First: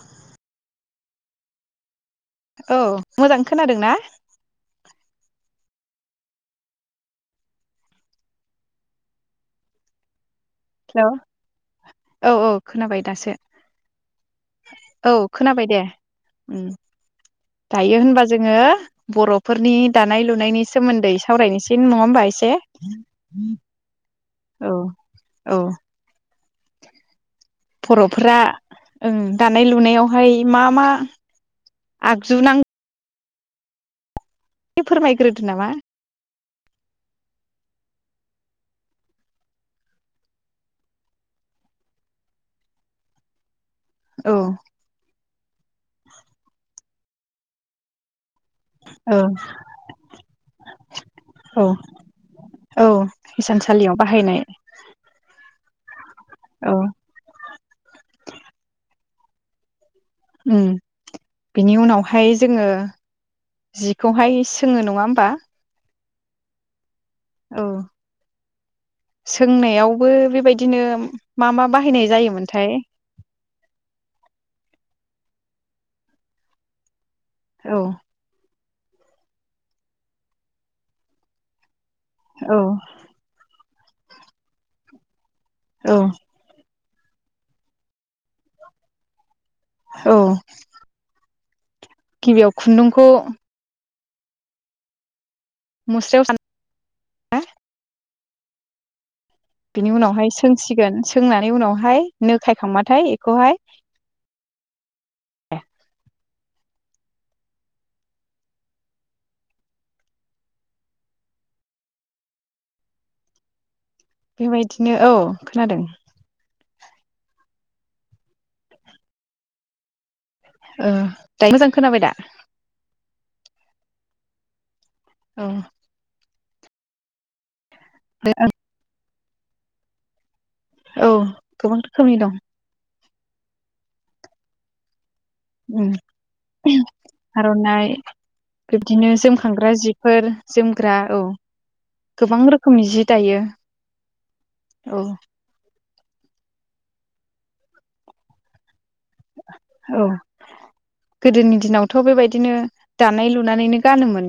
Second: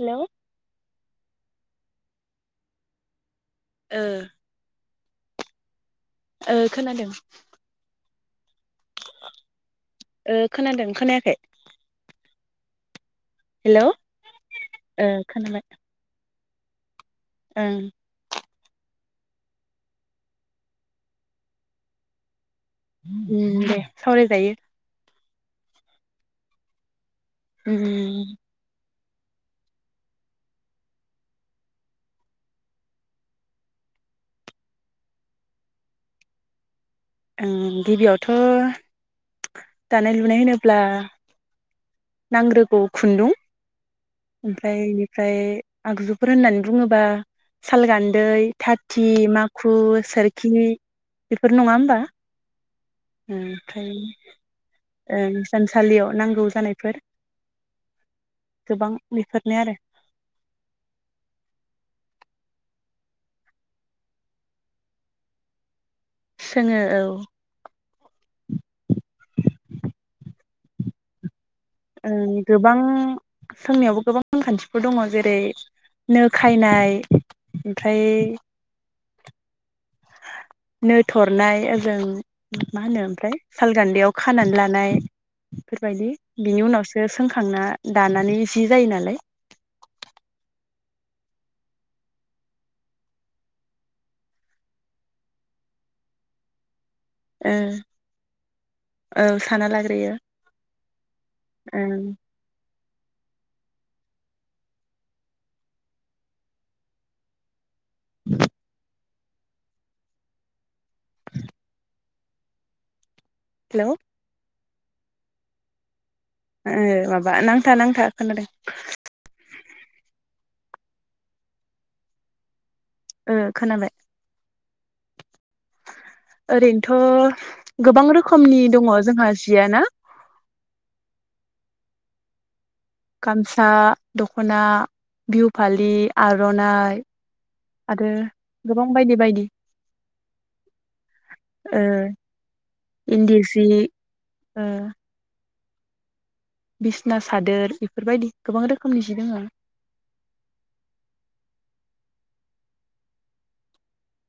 Hello औ मोजां खोनादों ना? ओ ओ खोनादों। [inaudible] ओ खोनादों हेलौ खोनायाखै? औ औ खोनाबाय? दासो हेलौ औ खोनाबाय दे। उम ओं दायो होनबा जोङो बर'फोरनि दानाय लुनायनि सोमोन्दै सावरायनोसै नङा ओमबा इसे उम दे। सावरायजायो। औ उम फर'फोरा ओं दानाय लुनायावहाय मा मा आगजुु नां एसे फोरमायग्रोदो नामा? ओं गिबियावथ' दानाय लुनाय होनोब्ला नांग्रोगौ खुन्दुं। औ ओमफ्राय बेनिफ्राय आगजुफोर होननानै बुङोब्ला बा साल गान्दै थाथि औ माखु सोरखि बेफोर औ नङा होमबा? औ हिसान सालियाव बाहायनाय। इसान सालियाव नांगौ औ जानायफोर गोबां बेफोरनो आरो उम बिनि उनावहाय जोङो जिखौहाय सोङो नङा होमबा, सोङो औ औ सोंनायावबो बेबायदिनो मा मा बाहायनाय ओं जायोमोनथाय? गोबां सोंनायावबो गोबां नेमखान्थिफोर दङ जेरै नो खायनाय औ ओमफ्राय नो थरनाय जों औ मा होनो ओमफ्राय सालगान्दैयाव खानानै लानाय औ बेफोरबायदि बिनि उनावसो बेखौ सोंखांना दानानै जि जायो नालाय औ गिबियाव खुन्दुंखौ मस्रायाव साना ओ औ साना बिनि लाग्रोयो उनावहाय सोंसिगोन सोंनानै ओं उनावहाय नो खायखांबा थाय बेखौहाय [inaudible] [inaudible] हेलौ बेबायदिनो औ खोनादों ओ माबा नांथा नांथा खोनादों ओ दायो मोजां खोनाबाय दा ओ खोनाबाय औ ओरैनोथ' गोबां रोखोमनि दङ जोंहा जियाना औ गोबां रोखोमनि दं गामसा दख'ना बिहु फालि आर'नाइ आर'नाइ आरो गोबां बिब्दिनो बायदि बायदि जोमखांग्रा जिफोर जोमग्रा औ ओ गोबां रोखोमनि जि इन्दि दायो सि औ बिसिना सादोर बेफोरबायदि गोबां रो औ गोदोनि दिनाव थ' बेबायदिनो दानाय लुनानैनो गानोमोन।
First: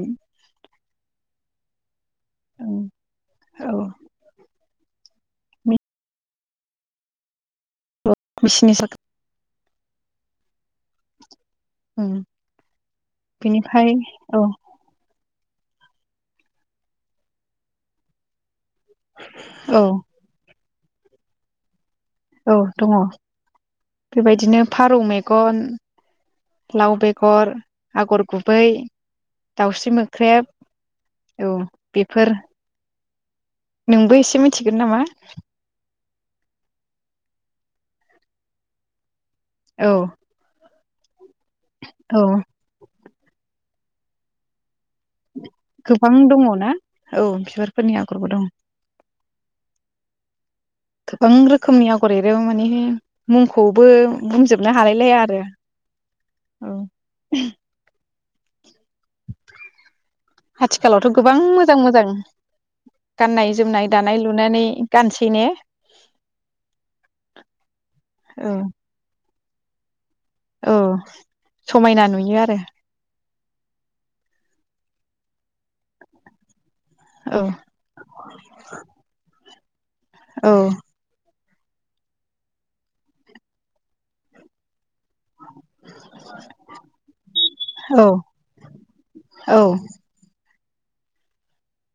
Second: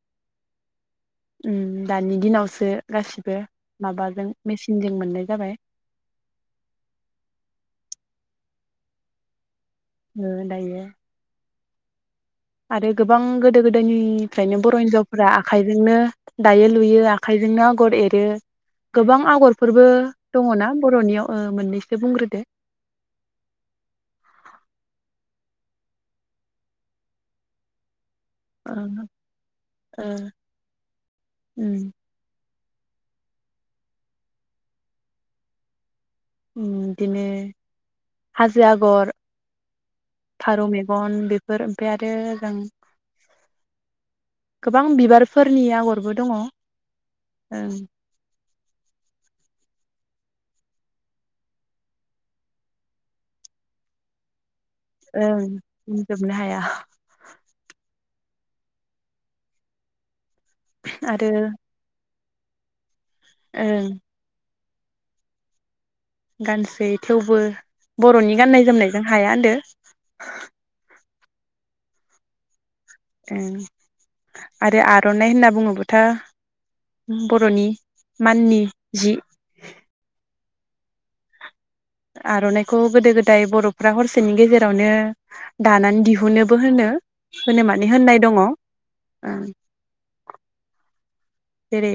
अम दानि दिनावसो उम गासिबो औ माबाजों मेसि न जों मोननाय जाबाय। [unintelligible] ओ दायो अम आरो गोबां औ गोदो-गोदायनिफ्रायनो बर' हिनजावफोरा आखाइजोंनो दायो लुयो आखाइजोंनो आगर एरो गोबां औ आगरफोरबो दंङ ना बर'नियाव ओ मोननै औ दंङ बेबायदिनो फारौ मे मन लाव बेगर आगर गुबै ओ दाउस्रि ओ मोख्रेब औ उम बेफोर नोंबो एसे मिथिगोन नामा बिदिनो हाजो आगर औ गन बेफोर ओमफाय आरो औ जों गोबां बिबारफोरनि आगरबो गोबां दङ ओं ना औ ओं बिबारफोरनि आगरबो दंङ गोबां रोखोमनि आगर एरो माने मुंखौबो बुंजोब नो हालायलाया आरो बुंजोबनो हाया औ आथिखालावथ' गोबां आरो मोजां मोजां गाननाय जोमनाय ओं दानाय लुनानै गानसैने गानसै थेवबो बर'नि औ गाननाय जोमनायजों हाया होनदो [inaudible] औ समायना नुयो आरो। ओं आरो आर'नाइ होनना बुंङोबाथ औ बर'नि माननि जि औ। आर'नाइखौ गोदो गोदाय बर'फ्रा हरसेनि गेजेरावनो दानानै दिहुनोबो होनो होनो माने औ होननाय दङ। औ जेरै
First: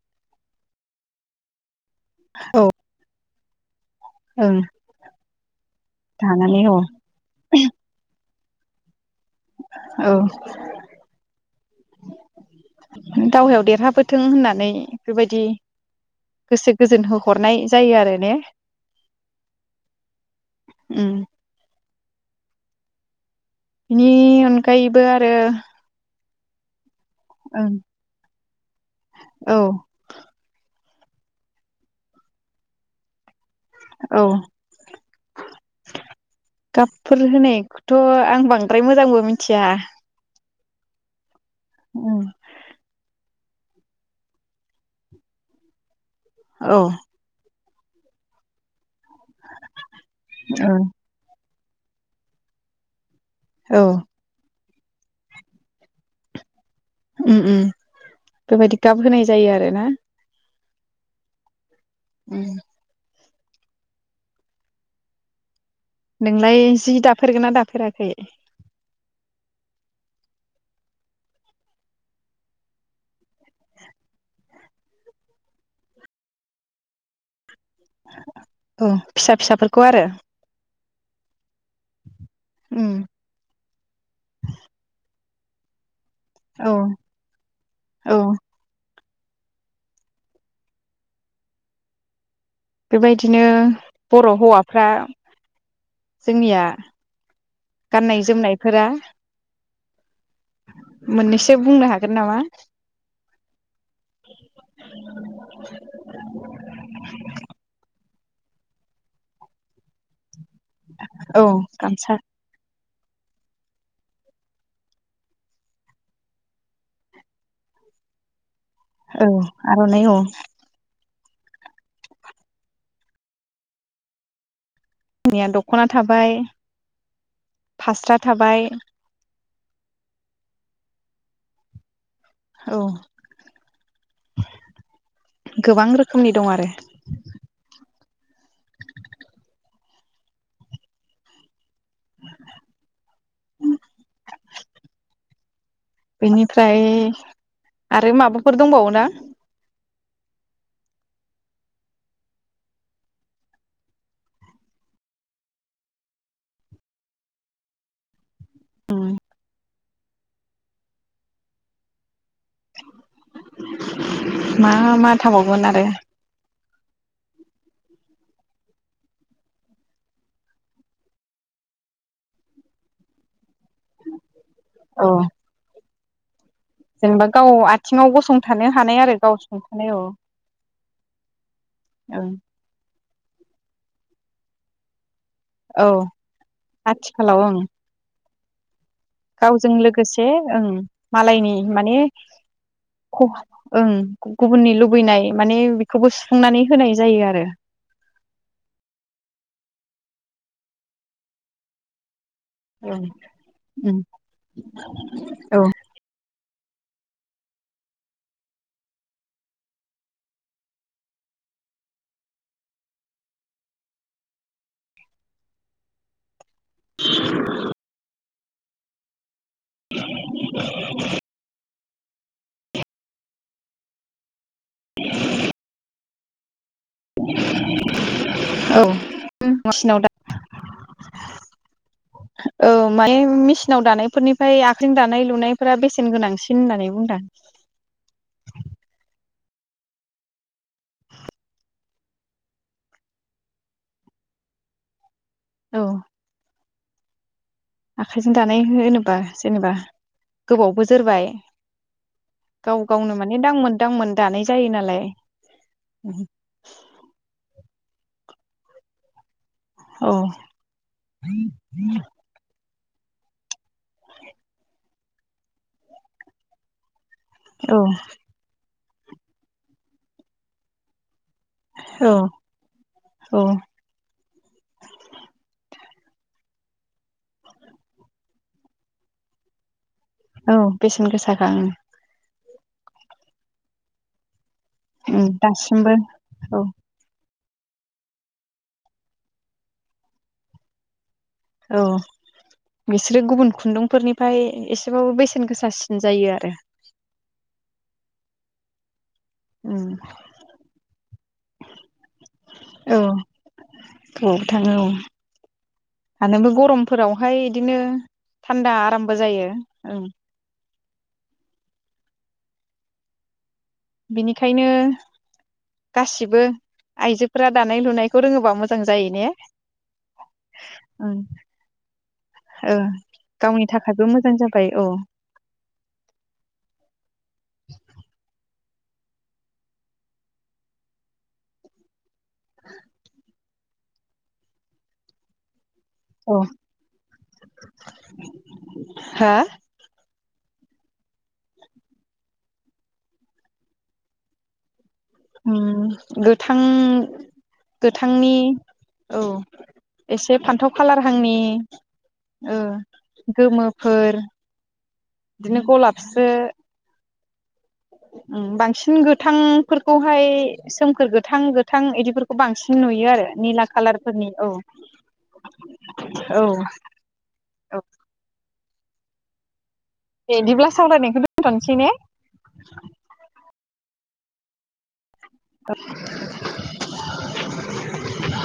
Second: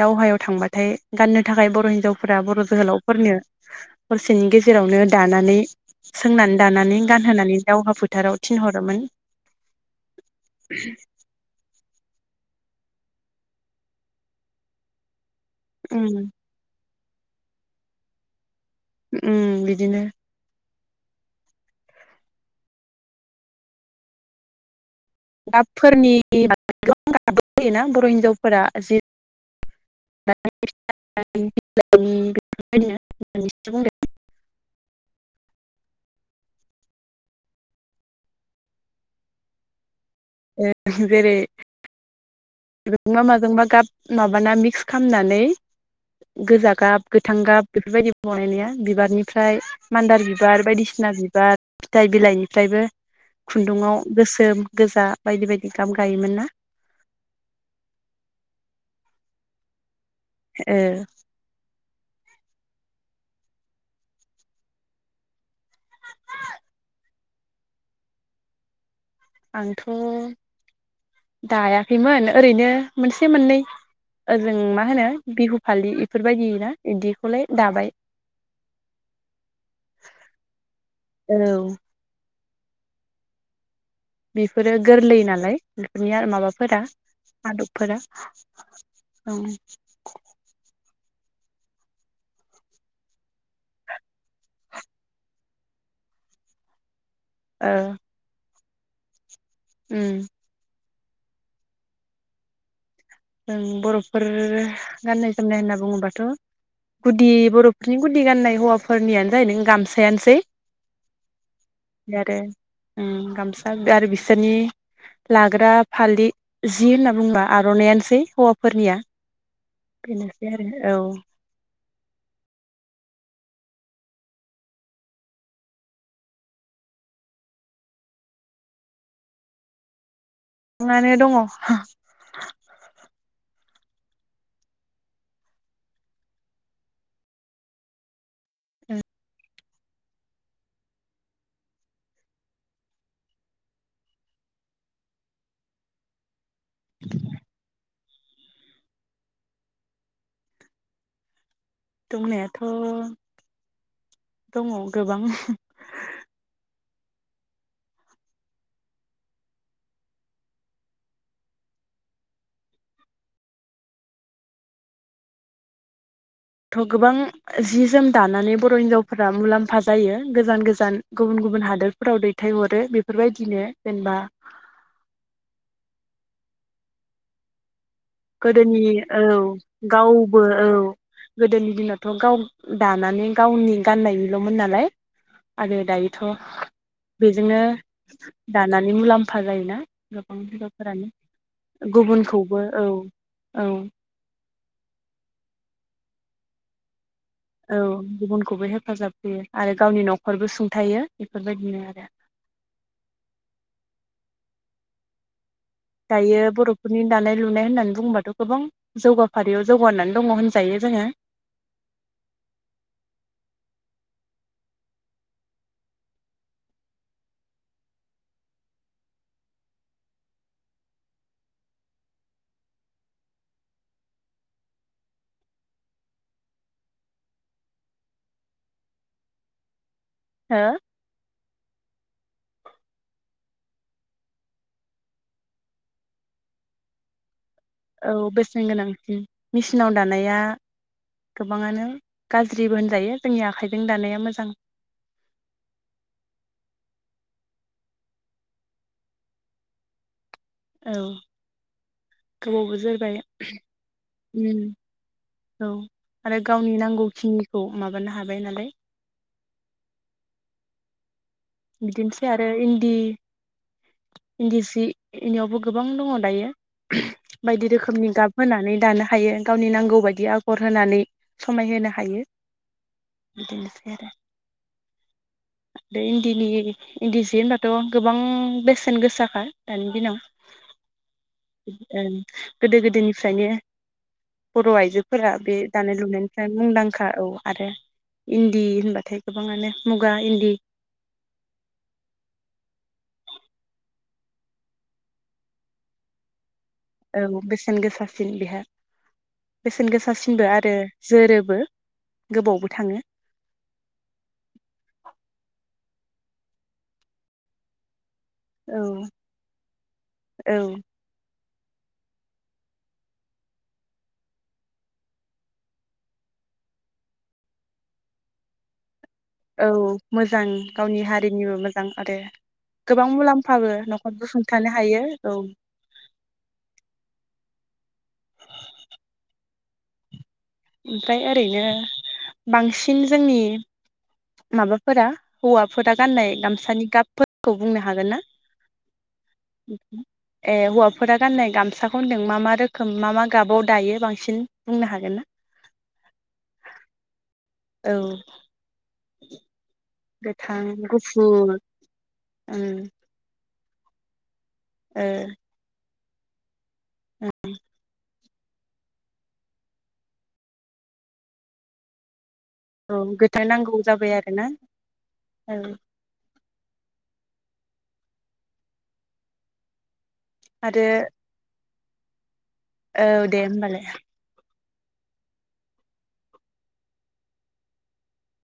दावहायाव थांबाथाय गाननो थाखाय बर' हिजाव हिनजावफोरा बर' औ जोहोलावफोरनो स हरसेनि ओं गेजेरावनो दानानै - सोंनानै दानानै गानहोनानै दावहा फोथाराव थिनहरोमोन। औ। दावहायाव देरहाबोथों होननानै बेबायदि दि उम गोसो गोजोन होहरनाय जायो आरो ने? उ बिदिनो ओ बिनि अनगायैबो आरो दाबफोरनि [unintelligible] ओं फैयोना बर' हिनजावफोरा जि औ [unintelligible] [unintelligible] [unintelligible] औ गाबफोर होनायखौथ' आं बांद्राय मोजांबो मिथिया। ए जेरै उम [unintelligible] जोंबा गाब माबाना मिक्स खामनानै गोजा औ गाब, गोथां गाब, बेफोरबायदि बनायो। बिबारनिफ्राय मान्दार बिबार, औ बायदिसिना बिबार फिथाइ, बिलाइनिफ्रायबो औ खुन्दुङाव गोसोम, गोजा बेबायदि गाब गायोमोन ना? ओम ओम बेबायदि गाब होनाय जायो आरो ना। ओ उम नोंलाय जि दाफेरगोन ना दाफेराखै? आंथ' दायाखैमोन ओरैनो मोनसे मोननै ओजों मा होनो बिहु फालि एफोरबायदि ना इदिखौलाय औ फिसा फिसाफोरखौ आरो। औ उम। बेफोरो गोरलै नालाय। [unintelligible] औ बाफोरा आदबफोरा औ औ। बेबायदिनो बर' हौवाफ्रा जोंनिया ओ गाननाय जोमनाय फोरा। उम मोननैसो बुंनो हागोन नामा? जों बर'फोर गाननाय जोमनाय होनना बुङोबाथ' गुदि बर'फोरनि गुदि गाननाय हौवाफोरनियानो जाहैदों गामसायानोसै। औ गामसा। आरो उम गामसा आरो बिसोरनि लाग्रा फालि जि होनना बुंबा आर'नायानोस [unintelligible] फोरनिया औ आर'नाइ औ बेनोसै आरो औ जोंनिया दख'ना थाबाय, फास्रा थाबाय, [unintelligible] दङ' औ गोबां रोखोमनि दं आरो। उम। बेनिफ्राय आरो माबाफोर दंबावो ना? दंनायाथ' दङ गोबां। उम। मा मा थाबावगोन आरो? थ' गोबां जि जोम दानानै बर' हिनजावफोरा मुलाम्फा जायो गोजान गोजान गुबुन गुबुन हादोरफोराव दैथायहरो बेफोरबायदिनो जेनबा औ जेनेबा गाव आथ गोदोनि औ औ गावबो औ गोदोनि दिनावथ' ओं गाव दानानै गावनि गाननायनिल'मोन नालाय आरो औ दायोथ' आथिखालाव ओं बेजोंनो दा नानै मुलाम्फा गावजों जायोना लोगोसे गोबां ओं हिन्जावफोरानो गुबुनखौबो औ ख' औ ओं गु-गुबुननि लुबैनाय माने खौबो सुफुंनानै होनाय जायो आर औ गुबुनखौबो हेफाजाब होयो। आरो गावनि न'खरबो सुंथायो बेफोरबायदिनो आरो। औ उम औ। दायो बर'फोरनि दानाय लुनाय होननानै बुङोबाथ' गोबां जौगाफारियाव जौगानानै दङ होनजायो जोङो। [unintelligible] [unintelligible] [unintelligible] [inaudible] औ मेसिनाव दा हो औ माने मेसि सिनाव दानायफोरनिफाय आखाइजों दानाय लुनायफोरा बेसेन गोनांसिन होननानै बुंदां। औ बेसेन गोनांसिन मेसिनाव दानाया गोबाङानो गाज्रिबो होनजायो जोंनि आखाइजों दानाया मोजां। औ। आखाइजों दानाय हो-होनोबा जेनेबा गोबावबो औ जोरबाय गोबावबो गाव जोरबाय गावनो माने दांमोन दांमोन दानाय उम जायो नालाय औ उम। आरो गावनि नांगौखिनिखौ माबानो हाबाय नालाय औ। बिदिनोसै आरो इन दि इन्दि सि इनियावबो गोबां दङ दायो। बायदि औ रोखोमनि गाब होनानै दानो हायो गावनि नांगौ बायदि आगर होनानै समायहोनो औ हायो औ बिदिनोसै आरो बे इन्दि इन्दिजि होनबाथ' गोबां बेसेन गोसाखा दानि दिनाव औ बेसेन गोसाखा ओं। गोदो गोदोनिफ्रायनो बर' ओं आइजोफोरा बे दासिमबो दानाय लुनायनिफ्राय औ मुंदांखा औ। आरो इन्दि होनबाथाय गोबाङानो मुगा इन्दि औ बिसोरो गुबुन खुन्दुंफोरनिफ्राय एसेबाबो बेसेन गोसासिन जायो आरो। औ बेसेन गोसासिन बेहा बेसेन उम गोसासिनबो आरो जोरोबो गोबावबो औ थाङो। आरो नोंबो गरमफोरावहाय इदिनो थान्दा औ आरामबो जायो ओ औ बिनिखायनो गासिबो आइजोफोरा दानाय लुनायखौ रोङोबा मोजां। जायो ने औ मोजां गावनि ओं हारिनिबो मोजां आरो ओ गोबां गावनि मुलाम्फाबो थाखायबो न'खरबो मोजां जाबाय सुंथानो हायो औ ओमफ्राय ओरैनो बांसिन जोंनि माबाफोरा हौवा फोरा गाननाय औ गामसानि गाबफोरखौ बुंनो हागोन ना? हा ए हौवाफोरा गाननाय गामसाखौ होनदों मा मा रोखोम मा मा गाबाव दायो बांसिन बुंनो हागोन ना? उम गोथां औ गोथांनि औ एसे गोथां फान्थाव खालारहांनि गुफुर ओं ओम गोमोफोर बिदिनो गलाब एसे उम उम बांसिन गोथांफोरखौहाय सोमखोर गोथां गोथां इदिफोर- खौ बांसिन नुयो आरो गोथां निला नांगौ कालार जाबाय फोरनि आरोना औ औ औ औ ए बिदिब्ला आरो सावरायनायखौ दोनथ'नोसै ने? औ दे होमबालाय। [unintelligible]